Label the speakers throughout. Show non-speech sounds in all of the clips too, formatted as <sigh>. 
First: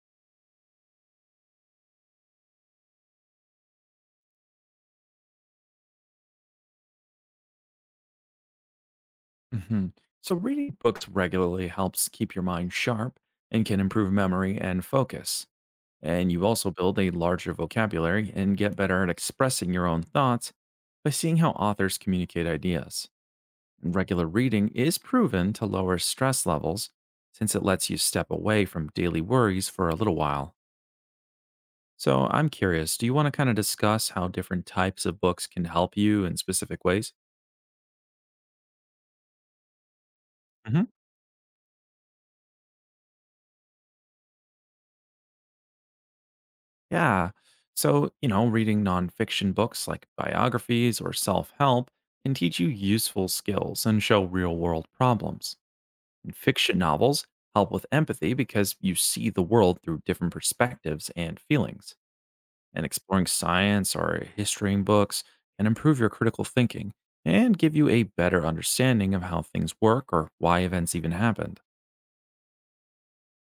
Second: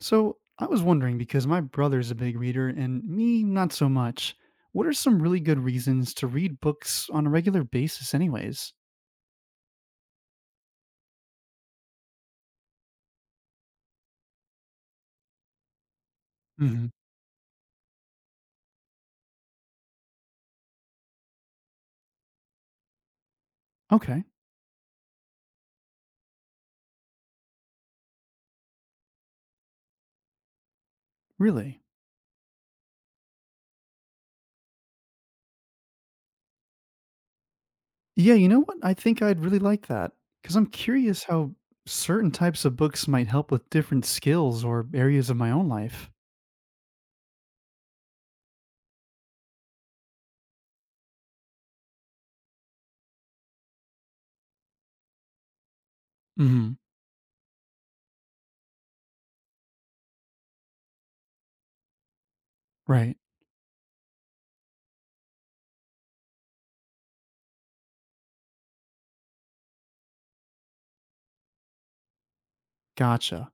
Speaker 1: So I was wondering because my brother's a big reader and me, not so much. What are some really good reasons to read books on a regular basis, anyways?
Speaker 2: Mhm. So, reading books regularly helps keep your mind sharp and can improve memory and focus. And you also
Speaker 1: Hmm.
Speaker 2: build a larger vocabulary and get better at expressing your own thoughts by seeing how authors communicate ideas. And
Speaker 1: Okay.
Speaker 2: regular reading is proven to lower stress levels since it lets you step away from daily worries for a little while.
Speaker 1: Really?
Speaker 2: So, I'm curious, do you want to kind of discuss how different types of books can help you in specific ways?
Speaker 1: Yeah, you know what? I think I'd really like that because I'm curious how certain types of books might help with different skills or areas of my own life.
Speaker 2: Yeah. So, you know, reading nonfiction books like biographies or self help can teach you useful skills and show real world problems. And
Speaker 1: Hmm.
Speaker 2: fiction novels help with empathy because you see the world through different perspectives and feelings. And
Speaker 1: Right.
Speaker 2: exploring science or history in books can improve your critical thinking and give you a better understanding of how things work or why events even happened.
Speaker 1: Gotcha.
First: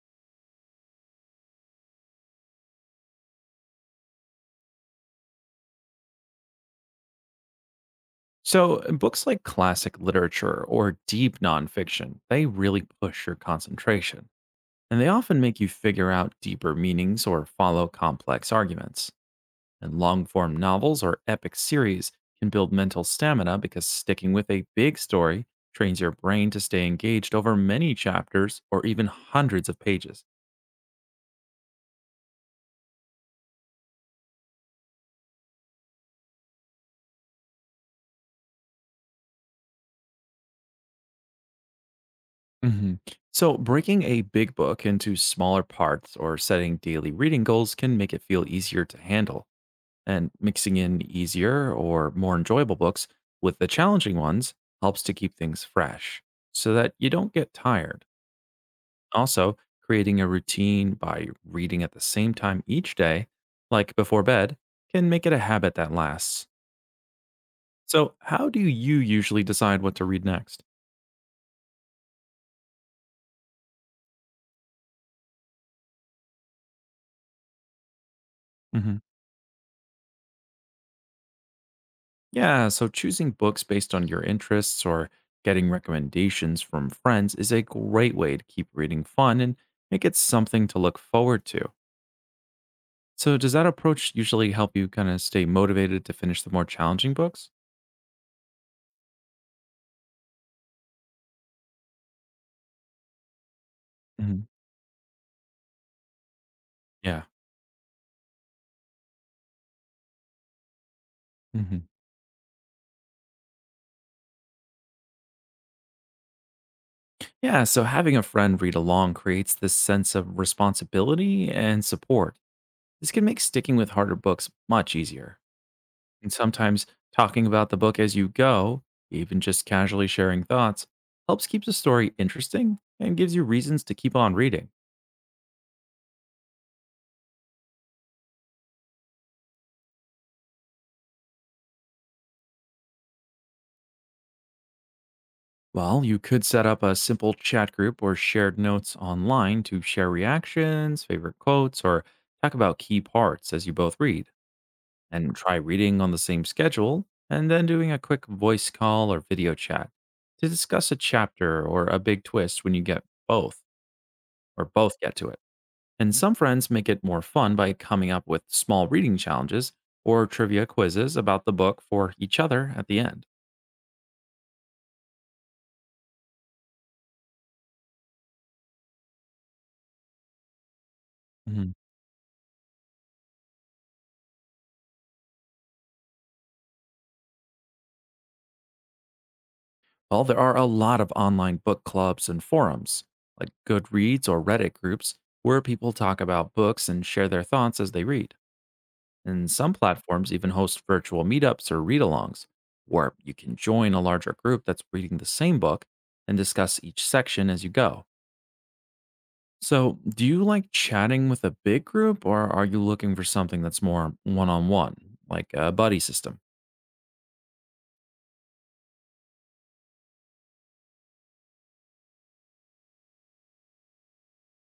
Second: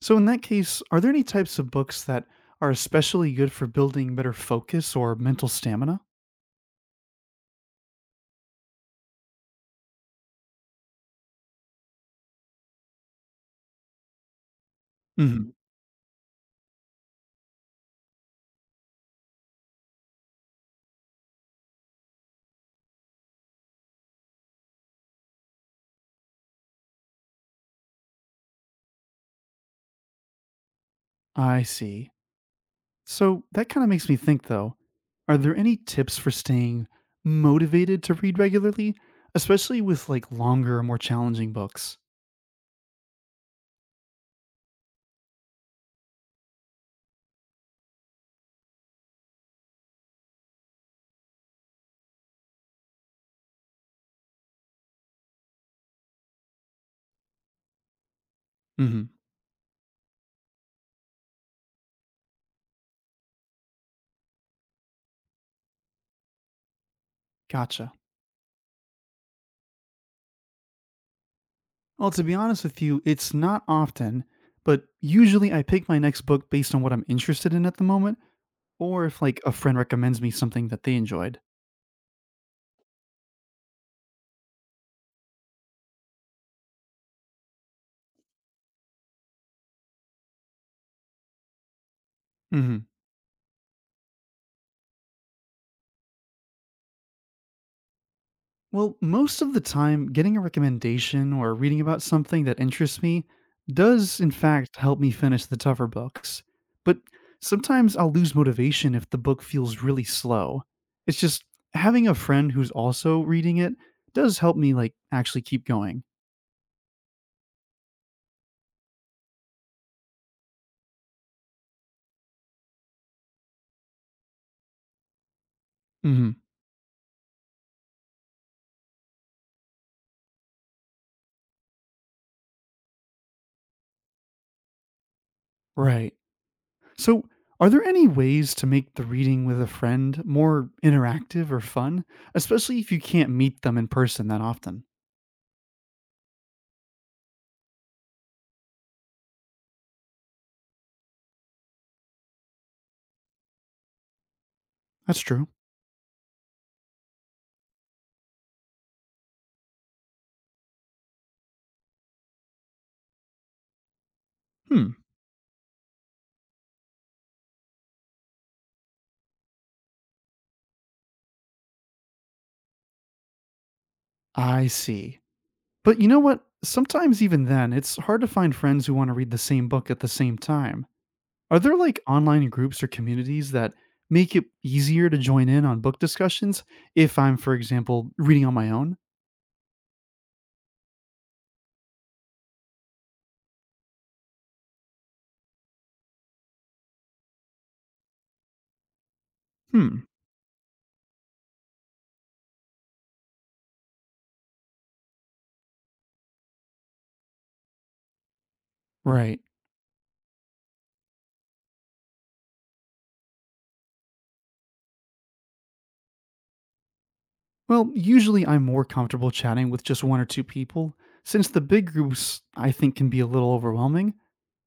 Speaker 1: So, in that case, are there any types of books that are especially good for building better focus or mental stamina?
Speaker 2: So, books like classic literature or deep nonfiction, they really push your concentration, and they often
Speaker 1: Hmm.
Speaker 2: make you figure out deeper meanings or follow complex arguments. And long form novels or epic series can build mental stamina because sticking with a big story trains your brain to stay engaged over many chapters or even hundreds of pages.
Speaker 1: I see. So that kind of makes me think though, are there any tips for staying motivated to read regularly, especially with like longer, more challenging books?
Speaker 2: hmm So, breaking a big book into smaller parts or setting daily reading goals can make it feel easier to handle, and mixing in easier or more enjoyable books with the challenging ones helps to keep things fresh so that you don't get tired.
Speaker 1: Hmm.
Speaker 2: Also, creating a routine by reading at the same time each day, like before bed, can make it a habit that lasts.
Speaker 1: Gotcha.
Speaker 2: So, how do you usually decide what to read next?
Speaker 1: Well, to be honest with you, it's not often, but usually I pick my next book based on what I'm interested in at the moment,
Speaker 2: hmm
Speaker 1: or if like a friend recommends me something that they enjoyed.
Speaker 2: Yeah, so choosing books based on your interests or getting recommendations from friends is a great way to keep reading fun and make it something to look forward to. So does that approach usually help you kind of stay motivated to finish the more challenging books?
Speaker 1: Well, most of the time, getting a recommendation or reading about something that interests me does, in
Speaker 2: Mhm.
Speaker 1: fact, help me finish the tougher books. But
Speaker 2: Yeah.
Speaker 1: sometimes I'll lose motivation if the book feels really slow. It's just
Speaker 2: Mhm.
Speaker 1: having a friend who's also reading it does help me, like, actually keep going.
Speaker 2: Yeah, so having a friend read along creates this sense of responsibility and support. This can make sticking with harder books much easier.
Speaker 1: Hmm.
Speaker 2: And sometimes talking about the book as you go, even just casually sharing thoughts, helps keep the story interesting and gives you reasons to keep on reading.
Speaker 1: Right. So, are there any ways to make the reading with a friend more interactive or fun, especially if you can't meet them in person that often?
Speaker 2: Well, you could set up a simple chat group or shared notes online to share reactions, favorite quotes, or talk about key parts as you both read.
Speaker 1: That's
Speaker 2: And
Speaker 1: true.
Speaker 2: try reading on the same schedule and then doing a quick voice call or video chat to discuss a chapter or a big twist when you get both or
Speaker 1: Hmm.
Speaker 2: both get to it. And some friends make it more fun by coming up with small reading challenges or trivia quizzes about the book for each other at the end.
Speaker 1: I see. But you know what? Sometimes even then, it's hard to find friends who want to read the same book at the same time. Are there like online groups or communities that make it easier to join in on book discussions if I'm, for example, reading on my own?
Speaker 2: Well, there are a lot of online book clubs and forums, like Goodreads or Reddit groups, where people talk about books and share their thoughts as they read. And some
Speaker 1: Hmm,
Speaker 2: platforms even host virtual meetups or read alongs, where you can join a larger group that's reading the same book and discuss each section as you go.
Speaker 1: right.
Speaker 2: So, do you like chatting with a big group, or are you looking for something that's more one on one, like a buddy system?
Speaker 1: Well, usually I'm more comfortable chatting with just one or two people, since the big groups I think can be a little overwhelming.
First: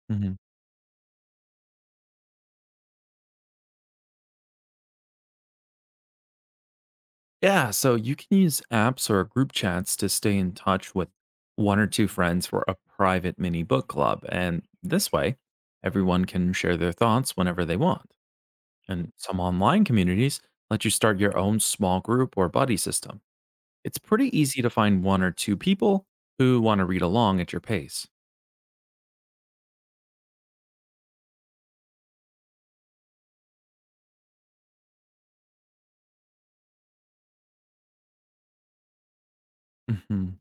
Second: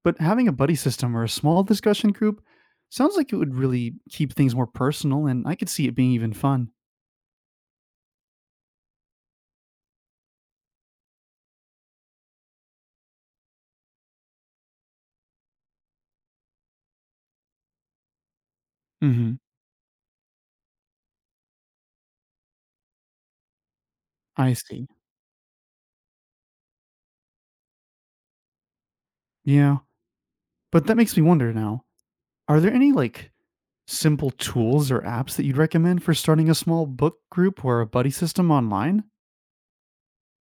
Speaker 1: But having a buddy system or a small discussion group sounds like it would really keep things more personal, and I could see it being even fun.
Speaker 2: Yeah, so you can use apps or group chats to stay in touch with one or two friends for a private mini book club. And this way, everyone can share their thoughts whenever they want. And
Speaker 1: Hmm.
Speaker 2: some online communities let you start your own small group or buddy system. It's pretty
Speaker 1: I
Speaker 2: easy to
Speaker 1: see.
Speaker 2: find one or two people who want to read along at your pace.
Speaker 1: Yeah. But that makes me wonder now, are there any like simple tools or apps that you'd recommend for starting a small book group or a buddy system online?
Speaker 2: Mhm.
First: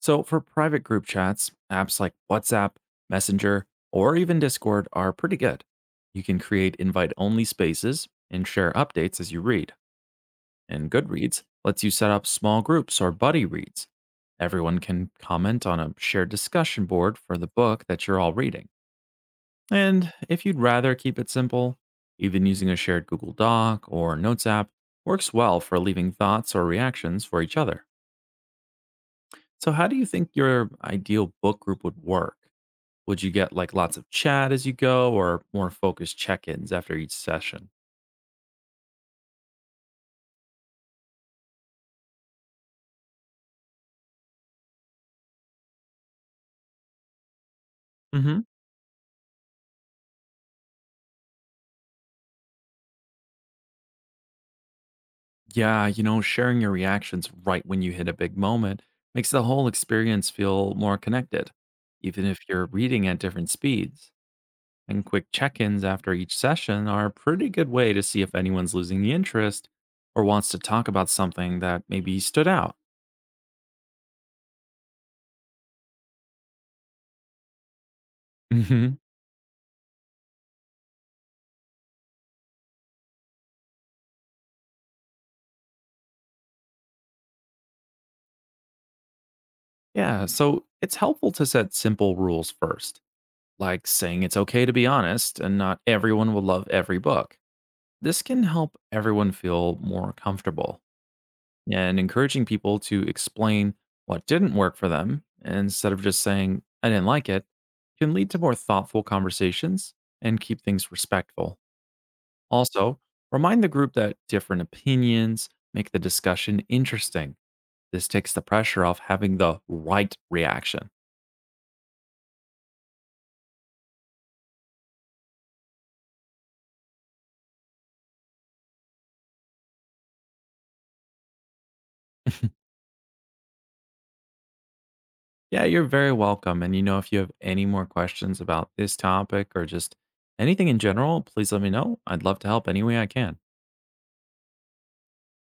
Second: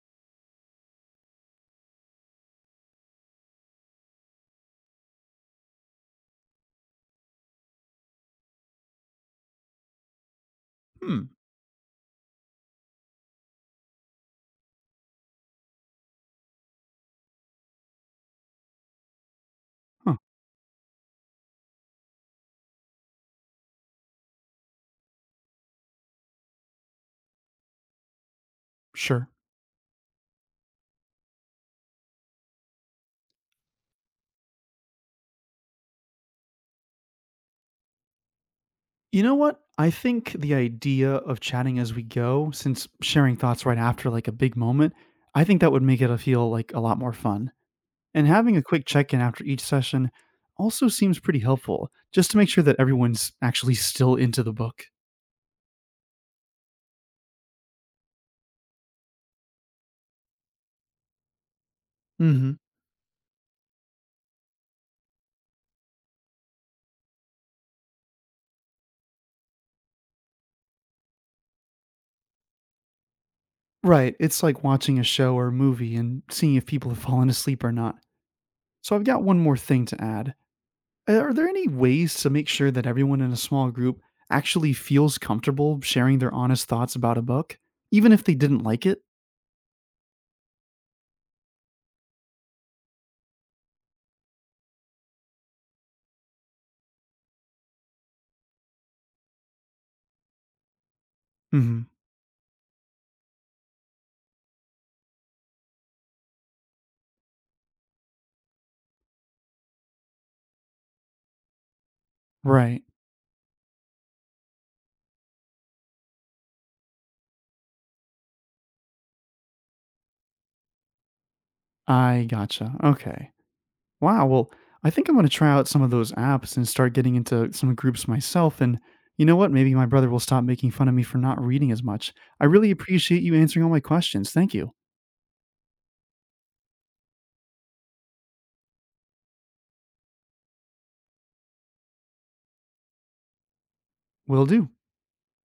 Speaker 2: So, for private group chats, apps like WhatsApp, Messenger, or even Discord are pretty good. You can create invite only spaces and share updates as you read. And
Speaker 1: Hmm.
Speaker 2: Goodreads lets you set up small groups or buddy reads. Everyone can comment on a shared discussion board for the book that you're all reading. And
Speaker 1: Huh.
Speaker 2: if you'd rather keep it simple, even using a shared Google Doc or Notes app works well for leaving thoughts or reactions for each other.
Speaker 1: Sure.
Speaker 2: So, how do you think your ideal book group would work? Would you get like lots of chat as you go or more focused check ins after each session?
Speaker 1: You know what? I think the idea of chatting as we go, since sharing thoughts right after like a big moment, I think that would make it a feel like a lot more fun. And
Speaker 2: hmm
Speaker 1: having a quick check-in after each session also seems pretty helpful, just to make sure that everyone's actually still into the book.
Speaker 2: Yeah, you know, sharing your reactions right when you hit a big moment makes the whole experience feel more connected, even
Speaker 1: Mm.
Speaker 2: if
Speaker 1: Mhm.
Speaker 2: you're reading at different speeds. And quick check ins after each session are a pretty good way to see if anyone's losing the interest or wants to talk about something that maybe stood out.
Speaker 1: Right, it's like watching a show or a movie and seeing if people have fallen asleep or not. So
Speaker 2: hmm
Speaker 1: I've got one more thing to add. Are there any ways to make sure that everyone in a small group actually feels comfortable sharing their honest thoughts about a book, even if they didn't like it?
Speaker 2: Yeah, so it's helpful to set simple rules first, like saying it's okay to be honest and not everyone will love every book. This can help everyone feel more comfortable
Speaker 1: Hmm.
Speaker 2: and encouraging people to explain what didn't work for them instead of just saying, I didn't like it, can lead to more thoughtful conversations and keep things respectful.
Speaker 1: Right.
Speaker 2: Also, remind the group that different opinions make the discussion interesting. This takes the pressure off having the right reaction.
Speaker 1: I gotcha. Okay. Wow. Well, I think I'm going to try out some of those apps and start getting into some groups myself. And you know what? Maybe my brother will stop making fun of me for not reading as much. I
Speaker 2: <laughs>
Speaker 1: really appreciate you answering all my questions. Thank you.
Speaker 2: Yeah, you're very welcome. And you know, if you have any more questions about this topic or just anything in general, please let me know. I'd love to help any way I can.
Speaker 1: Will do.